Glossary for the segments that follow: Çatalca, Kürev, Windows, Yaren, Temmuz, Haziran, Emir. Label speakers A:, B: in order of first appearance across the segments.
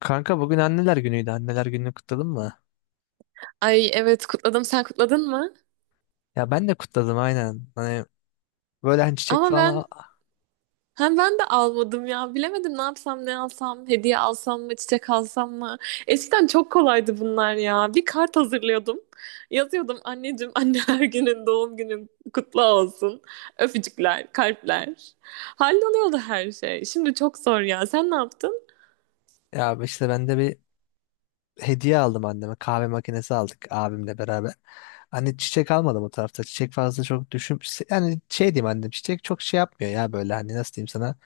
A: Kanka bugün anneler günüydü. Anneler gününü kutladın mı?
B: Ay evet kutladım. Sen kutladın mı?
A: Ya ben de kutladım aynen. Hani böyle hani çiçek
B: Ama
A: falan al-
B: ben de almadım ya. Bilemedim ne yapsam ne alsam. Hediye alsam mı çiçek alsam mı? Eskiden çok kolaydı bunlar ya. Bir kart hazırlıyordum. Yazıyordum anneciğim anneler günün doğum günün kutlu olsun. Öpücükler, kalpler. Halloluyordu her şey. Şimdi çok zor ya. Sen ne yaptın?
A: ya işte ben de bir hediye aldım anneme. Kahve makinesi aldık abimle beraber. Hani çiçek almadım o tarafta. Çiçek fazla çok düşün yani şey diyeyim, annem çiçek çok şey yapmıyor ya, böyle hani nasıl diyeyim sana.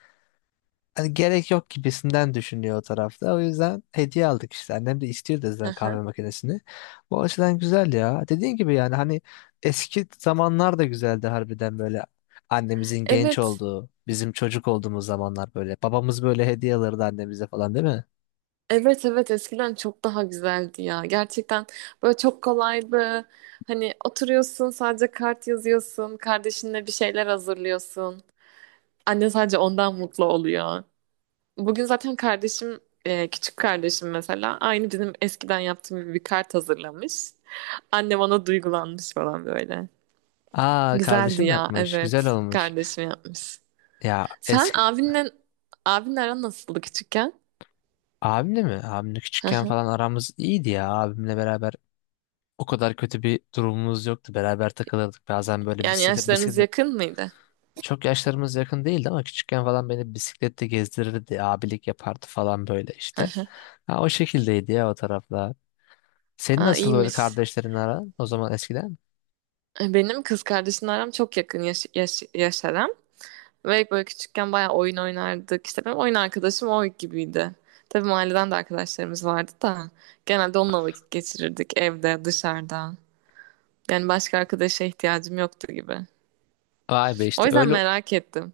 A: Hani gerek yok gibisinden düşünüyor o tarafta. O yüzden hediye aldık işte. Annem de istiyor da
B: Hı
A: zaten
B: hı.
A: kahve makinesini. Bu açıdan güzel ya. Dediğin gibi yani hani eski zamanlar da güzeldi harbiden böyle. Annemizin genç
B: Evet.
A: olduğu, bizim çocuk olduğumuz zamanlar böyle. Babamız böyle hediye alırdı annemize falan, değil mi?
B: Evet evet eskiden çok daha güzeldi ya. Gerçekten böyle çok kolaydı. Hani oturuyorsun sadece kart yazıyorsun. Kardeşinle bir şeyler hazırlıyorsun. Anne sadece ondan mutlu oluyor. Bugün zaten kardeşim küçük kardeşim mesela aynı bizim eskiden yaptığım gibi bir kart hazırlamış. Annem ona duygulanmış falan böyle.
A: Aa,
B: Güzeldi
A: kardeşim
B: ya
A: yapmış. Güzel
B: evet
A: olmuş.
B: kardeşim yapmış.
A: Ya
B: Sen
A: eski
B: abinle aran nasıldı küçükken?
A: abimle mi? Abimle
B: Hı
A: küçükken
B: hı.
A: falan aramız iyiydi ya. Abimle beraber o kadar kötü bir durumumuz yoktu. Beraber takılırdık. Bazen böyle
B: Yani
A: bisiklete,
B: yaşlarınız
A: bisiklete,
B: yakın mıydı?
A: çok yaşlarımız yakın değildi ama küçükken falan beni bisiklette gezdirirdi, abilik yapardı falan böyle işte. Ha, o şekildeydi ya o taraflar. Senin
B: Aa,
A: nasıl böyle
B: iyiymiş.
A: kardeşlerin aran o zaman eskiden?
B: Benim kız kardeşimle aram çok yakın yaş aram. Ve böyle küçükken bayağı oyun oynardık. İşte benim oyun arkadaşım o gibiydi. Tabii mahalleden de arkadaşlarımız vardı da. Genelde onunla vakit geçirirdik evde, dışarıda. Yani başka arkadaşa ihtiyacım yoktu gibi.
A: Vay be,
B: O
A: işte
B: yüzden
A: öyle
B: merak ettim.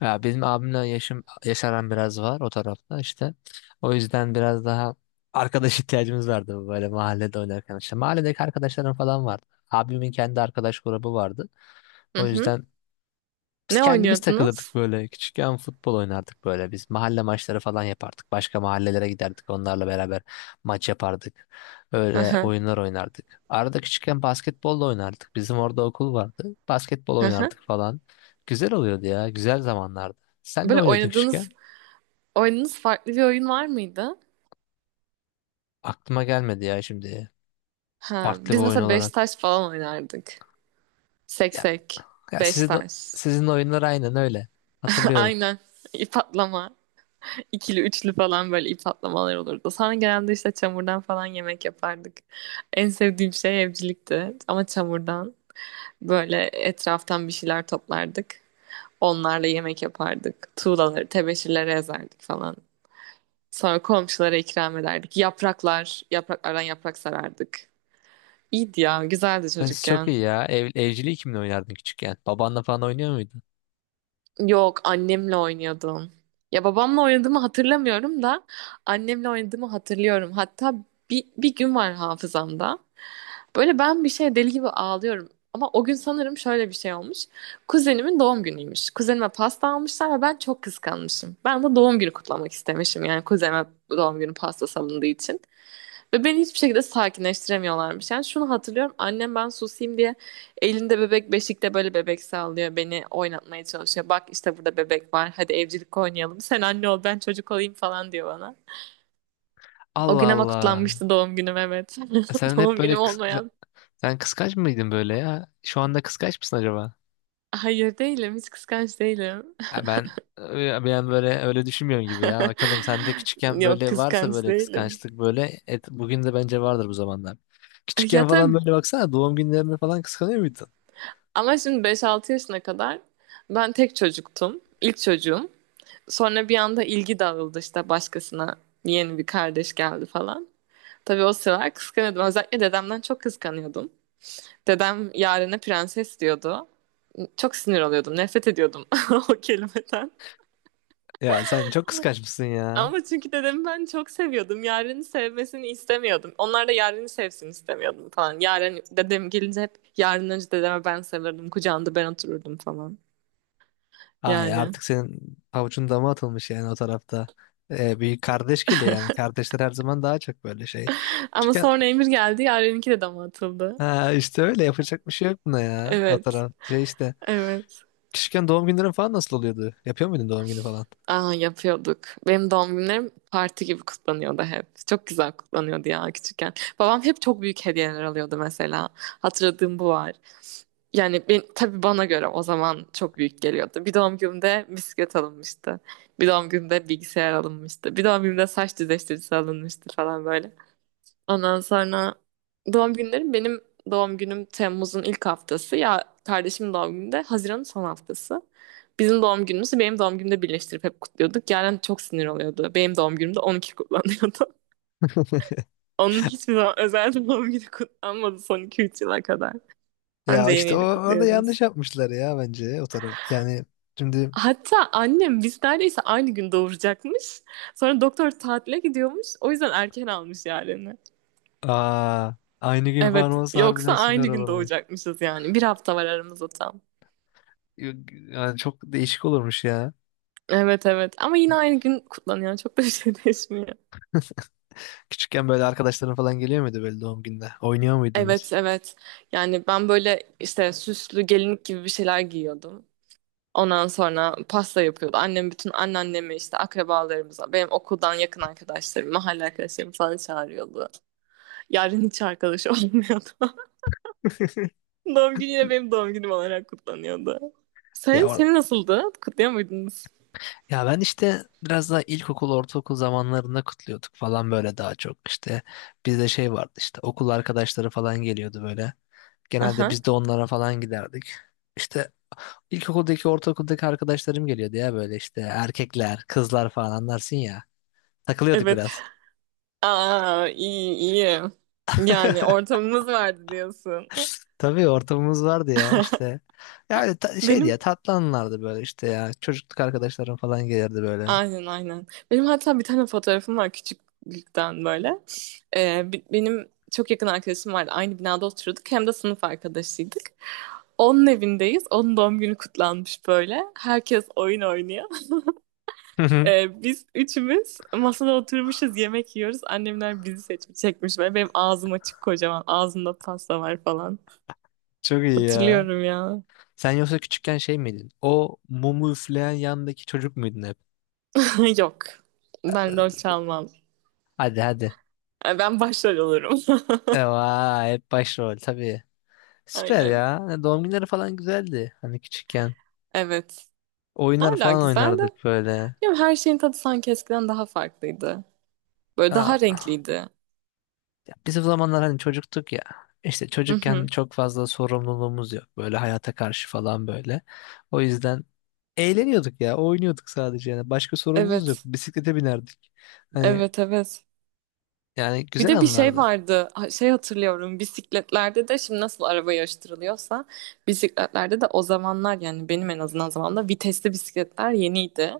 A: ya, benim abimle yaşım yaş aram biraz var o tarafta işte. O yüzden biraz daha arkadaş ihtiyacımız vardı böyle mahallede oynarken işte. Mahalledeki arkadaşlarım falan vardı. Abimin kendi arkadaş grubu vardı.
B: Hı
A: O
B: hı.
A: yüzden biz
B: Ne
A: kendimiz takılırdık
B: oynuyordunuz?
A: böyle. Küçükken futbol oynardık böyle. Biz mahalle maçları falan yapardık. Başka mahallelere giderdik. Onlarla beraber maç yapardık.
B: Hı
A: Öyle
B: hı.
A: oyunlar oynardık. Arada küçükken basketbol da oynardık. Bizim orada okul vardı. Basketbol
B: Hı hı.
A: oynardık falan. Güzel oluyordu ya. Güzel zamanlardı. Sen ne
B: Böyle
A: oynuyordun küçükken?
B: oynadığınız farklı bir oyun var mıydı?
A: Aklıma gelmedi ya şimdi.
B: Ha,
A: Farklı bir
B: biz
A: oyun
B: mesela beş
A: olarak.
B: taş falan oynardık.
A: Ya,
B: Seksek,
A: ya
B: beş
A: sizin
B: taş.
A: sizin oyunlar aynen öyle. Hatırlıyorum.
B: Aynen. İp atlama. İkili üçlü falan böyle ip atlamalar olurdu. Sonra genelde işte çamurdan falan yemek yapardık. En sevdiğim şey evcilikti. Ama çamurdan böyle etraftan bir şeyler toplardık. Onlarla yemek yapardık. Tuğlaları, tebeşirleri ezerdik falan. Sonra komşulara ikram ederdik. Yapraklar, yapraklardan yaprak sarardık. İyiydi ya, güzeldi
A: Çok
B: çocukken.
A: iyi ya. Ev, evciliği kimle oynardın küçükken? Babanla falan oynuyor muydun?
B: Yok annemle oynuyordum. Ya babamla oynadığımı hatırlamıyorum da annemle oynadığımı hatırlıyorum. Hatta bir gün var hafızamda. Böyle ben bir şey deli gibi ağlıyorum. Ama o gün sanırım şöyle bir şey olmuş. Kuzenimin doğum günüymüş. Kuzenime pasta almışlar ve ben çok kıskanmışım. Ben de doğum günü kutlamak istemişim. Yani kuzenime doğum günü pasta salındığı için. Ve beni hiçbir şekilde sakinleştiremiyorlarmış. Yani şunu hatırlıyorum. Annem ben susayım diye elinde bebek beşikte böyle bebek sallıyor. Beni oynatmaya çalışıyor. Bak işte burada bebek var. Hadi evcilik oynayalım. Sen anne ol ben çocuk olayım falan diyor bana. O gün
A: Allah
B: ama
A: Allah.
B: kutlanmıştı doğum günüm evet.
A: Sen hep
B: Doğum
A: böyle
B: günüm
A: kıs- sen
B: olmayan.
A: sen kıskanç mıydın böyle ya? Şu anda kıskanç mısın acaba?
B: Hayır değilim. Hiç kıskanç değilim.
A: Ya ben ya ben böyle öyle düşünmüyorum gibi ya. Bakalım sende küçükken
B: Yok
A: böyle varsa
B: kıskanç
A: böyle
B: değilim.
A: kıskançlık böyle et, bugün de bence vardır bu zamanlar.
B: Ya
A: Küçükken falan
B: tabii
A: böyle baksana doğum günlerinde falan kıskanıyor muydun?
B: ama şimdi beş altı yaşına kadar ben tek çocuktum. İlk çocuğum. Sonra bir anda ilgi dağıldı işte başkasına yeni bir kardeş geldi falan. Tabii o sıralar kıskanıyordum. Özellikle dedemden çok kıskanıyordum. Dedem Yaren'e prenses diyordu. Çok sinir oluyordum. Nefret ediyordum o kelimeden.
A: Ya sen çok kıskanç mısın ya?
B: Ama çünkü dedemi ben çok seviyordum. Yaren'i sevmesini istemiyordum. Onlar da Yaren'i sevsin istemiyordum falan. Yaren dedem gelince hep Yaren önce dedeme ben sarılırdım. Kucağında ben otururdum falan.
A: Ay
B: Yani.
A: artık senin pabucun dama atılmış yani o tarafta. Bir kardeş geliyor yani. Kardeşler her zaman daha çok böyle şey.
B: Ama
A: Küçükken
B: sonra Emir geldi. Yaren'inki de dama atıldı.
A: ha, işte öyle yapacak bir şey yok buna ya. O
B: Evet.
A: taraf şey işte.
B: Evet.
A: Küçükken doğum günlerin falan nasıl oluyordu? Yapıyor muydun doğum günü falan?
B: Aa, yapıyorduk. Benim doğum günlerim parti gibi kutlanıyordu hep. Çok güzel kutlanıyordu ya küçükken. Babam hep çok büyük hediyeler alıyordu mesela. Hatırladığım bu var. Yani ben, tabii bana göre o zaman çok büyük geliyordu. Bir doğum günümde bisiklet alınmıştı. Bir doğum günümde bilgisayar alınmıştı. Bir doğum günümde saç düzleştiricisi alınmıştı falan böyle. Ondan sonra doğum günlerim benim doğum günüm Temmuz'un ilk haftası. Ya kardeşimin doğum günü de Haziran'ın son haftası. Bizim doğum günümüzü benim doğum günümde birleştirip hep kutluyorduk. Yaren çok sinir oluyordu. Benim doğum günümde 12 kutlanıyordu. Onun hiçbir zaman özel doğum günü kutlanmadı son iki üç yıla kadar. Anca
A: Ya
B: yeni
A: işte o,
B: yeni
A: orada
B: kutluyordunuz.
A: yanlış yapmışlar ya bence o taraf. Yani şimdi
B: Hatta annem biz neredeyse aynı gün doğuracakmış. Sonra doktor tatile gidiyormuş. O yüzden erken almış Yaren'i.
A: aa, aynı gün falan
B: Evet,
A: olsa
B: yoksa
A: harbiden
B: aynı
A: süper
B: gün
A: olurmuş.
B: doğacakmışız yani. Bir hafta var aramızda tam.
A: Yani çok değişik olurmuş ya.
B: Evet evet ama yine aynı gün kutlanıyor. Çok da bir şey değişmiyor.
A: Küçükken böyle arkadaşların falan geliyor muydu böyle doğum gününe? Oynuyor
B: Evet
A: muydunuz?
B: evet. Yani ben böyle işte süslü gelinlik gibi bir şeyler giyiyordum. Ondan sonra pasta yapıyordu. Annem bütün anneannemi işte akrabalarımıza, benim okuldan yakın arkadaşlarım, mahalle arkadaşlarım falan çağırıyordu. Yarın hiç arkadaş olmuyordu. Doğum günü yine benim doğum günüm olarak kutlanıyordu. Senin,
A: Ya or-
B: senin nasıldı? Kutluyor muydunuz?
A: ya ben işte biraz daha ilkokul, ortaokul zamanlarında kutluyorduk falan böyle daha çok işte. Bizde şey vardı, işte okul arkadaşları falan geliyordu böyle. Genelde
B: Aha.
A: biz de onlara falan giderdik. İşte ilkokuldaki, ortaokuldaki arkadaşlarım geliyordu ya, böyle işte erkekler, kızlar falan anlarsın ya. Takılıyorduk
B: Evet.
A: biraz.
B: Aa iyi iyi. Yani ortamımız vardı diyorsun.
A: Tabii ortamımız vardı ya işte. Ya öyle ta- şeydi
B: Benim
A: ya, tatlı anılardı böyle işte ya. Çocukluk arkadaşlarım falan gelirdi böyle.
B: aynen aynen. Benim hatta bir tane fotoğrafım var küçüklükten böyle. Benim çok yakın arkadaşım vardı. Aynı binada oturuyorduk. Hem de sınıf arkadaşıydık. Onun evindeyiz. Onun doğum günü kutlanmış böyle. Herkes oyun oynuyor. Biz üçümüz masada oturmuşuz. Yemek yiyoruz. Annemler bizi seçmiş, çekmiş. Böyle benim ağzım açık kocaman. Ağzımda pasta var falan.
A: Çok iyi ya.
B: Hatırlıyorum ya.
A: Sen yoksa küçükken şey miydin? O mumu üfleyen yandaki çocuk muydun hep?
B: Yok. Ben rol çalmam.
A: Hadi hadi.
B: Ben başrol olurum.
A: Vay, hep başrol tabii. Süper
B: Aynen.
A: ya. Hani doğum günleri falan güzeldi. Hani küçükken.
B: Evet.
A: Oyunlar
B: Hala
A: falan
B: güzel de.
A: oynardık böyle.
B: Bilmiyorum, her şeyin tadı sanki eskiden daha farklıydı. Böyle daha
A: Aa.
B: renkliydi.
A: Ya biz o zamanlar hani çocuktuk ya. İşte
B: Hı
A: çocukken
B: hı.
A: çok fazla sorumluluğumuz yok. Böyle hayata karşı falan böyle. O yüzden eğleniyorduk ya. Oynuyorduk sadece yani. Başka sorumluluğumuz yok.
B: Evet.
A: Bisiklete binerdik. Hani
B: Evet evet.
A: yani
B: Bir
A: güzel
B: de bir şey
A: anlardı.
B: vardı. Şey hatırlıyorum. Bisikletlerde de şimdi nasıl araba yarıştırılıyorsa bisikletlerde de o zamanlar yani benim en azından zamanımda vitesli bisikletler yeniydi.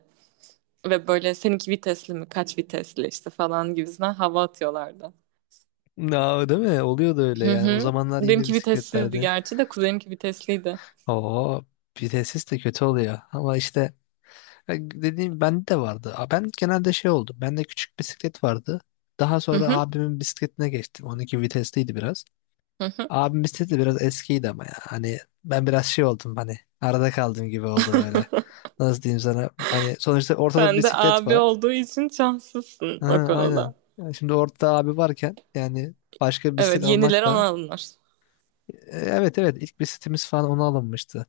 B: Ve böyle seninki vitesli mi kaç vitesli işte falan gibisinden hava atıyorlardı.
A: Na, değil mi? Oluyordu öyle
B: Hı
A: yani. O
B: hı.
A: zamanlar yeni
B: Benimki vitessizdi
A: bisikletlerde.
B: gerçi de kuzenimki vitesliydi.
A: Oo, vitesis de kötü oluyor. Ama işte e, dediğim bende de vardı. A, ben genelde şey oldu. Bende küçük bisiklet vardı. Daha
B: Hı
A: sonra
B: hı.
A: abimin bisikletine geçtim. 12 vitesliydi biraz.
B: Hı hı.
A: Abim bisikleti biraz eskiydi ama ya. Hani ben biraz şey oldum hani. Arada kaldım gibi oldu böyle. Nasıl diyeyim sana? Hani sonuçta ortada bir
B: Ben de
A: bisiklet
B: abi
A: var.
B: olduğu için şanslısın
A: Ha,
B: o konuda.
A: aynen. Yani şimdi ortada abi varken yani başka bir bisiklet
B: Evet, yeniler
A: almak
B: ona
A: da
B: alınır.
A: evet evet, ilk bir sitemiz falan ona alınmıştı.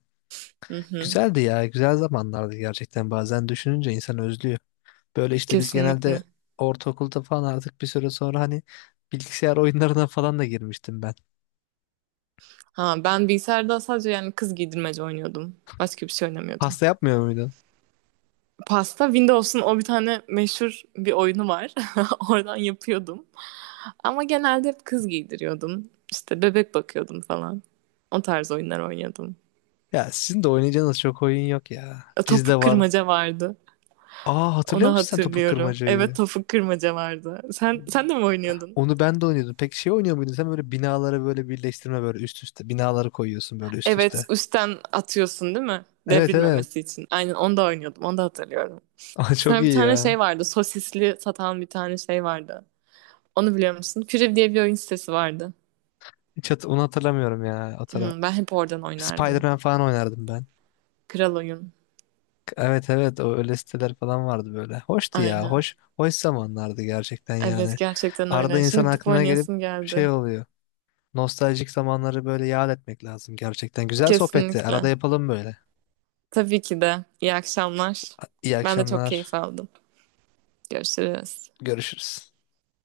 B: Hı hı,
A: Güzeldi ya, güzel zamanlardı gerçekten, bazen düşününce insan özlüyor. Böyle işte biz genelde
B: kesinlikle.
A: ortaokulda falan artık bir süre sonra hani bilgisayar oyunlarına falan da girmiştim ben.
B: Ha, ben bilgisayarda sadece yani kız giydirmece oynuyordum. Başka bir şey oynamıyordum.
A: Pasta yapmıyor muydun?
B: Pasta Windows'un o bir tane meşhur bir oyunu var. Oradan yapıyordum. Ama genelde hep kız giydiriyordum. İşte bebek bakıyordum falan. O tarz oyunlar oynuyordum.
A: Ya sizin de oynayacağınız çok oyun yok ya. Bizde
B: Topuk
A: var.
B: kırmaca vardı.
A: Aa, hatırlıyor
B: Onu
A: musun sen topu
B: hatırlıyorum. Evet
A: kırmacayı?
B: topuk kırmaca vardı. Sen de mi oynuyordun?
A: Onu ben de oynuyordum. Peki şey oynuyor muydun sen, böyle binaları böyle birleştirme, böyle üst üste. Binaları koyuyorsun böyle üst
B: Evet,
A: üste.
B: üstten atıyorsun değil mi?
A: Evet evet.
B: Devrilmemesi için. Aynen onu da oynuyordum. Onu da hatırlıyorum.
A: Aa, çok
B: Sonra bir
A: iyi
B: tane
A: ya.
B: şey vardı. Sosisli satan bir tane şey vardı. Onu biliyor musun? Kürev diye bir oyun sitesi vardı.
A: Hiç hat- onu hatırlamıyorum ya.
B: Ben hep oradan oynardım.
A: Spider-Man falan oynardım ben.
B: Kral oyun.
A: Evet evet, o öyle siteler falan vardı böyle. Hoştu ya.
B: Aynen.
A: Hoş hoş zamanlardı gerçekten
B: Evet
A: yani.
B: gerçekten
A: Arada
B: öyle. Şimdi
A: insan
B: gidip
A: aklına gelip
B: oynayasım
A: şey
B: geldi.
A: oluyor. Nostaljik zamanları böyle yad etmek lazım gerçekten. Güzel sohbetti. Arada
B: Kesinlikle.
A: yapalım böyle.
B: Tabii ki de. İyi akşamlar.
A: İyi
B: Ben de çok keyif
A: akşamlar.
B: aldım. Görüşürüz.
A: Görüşürüz.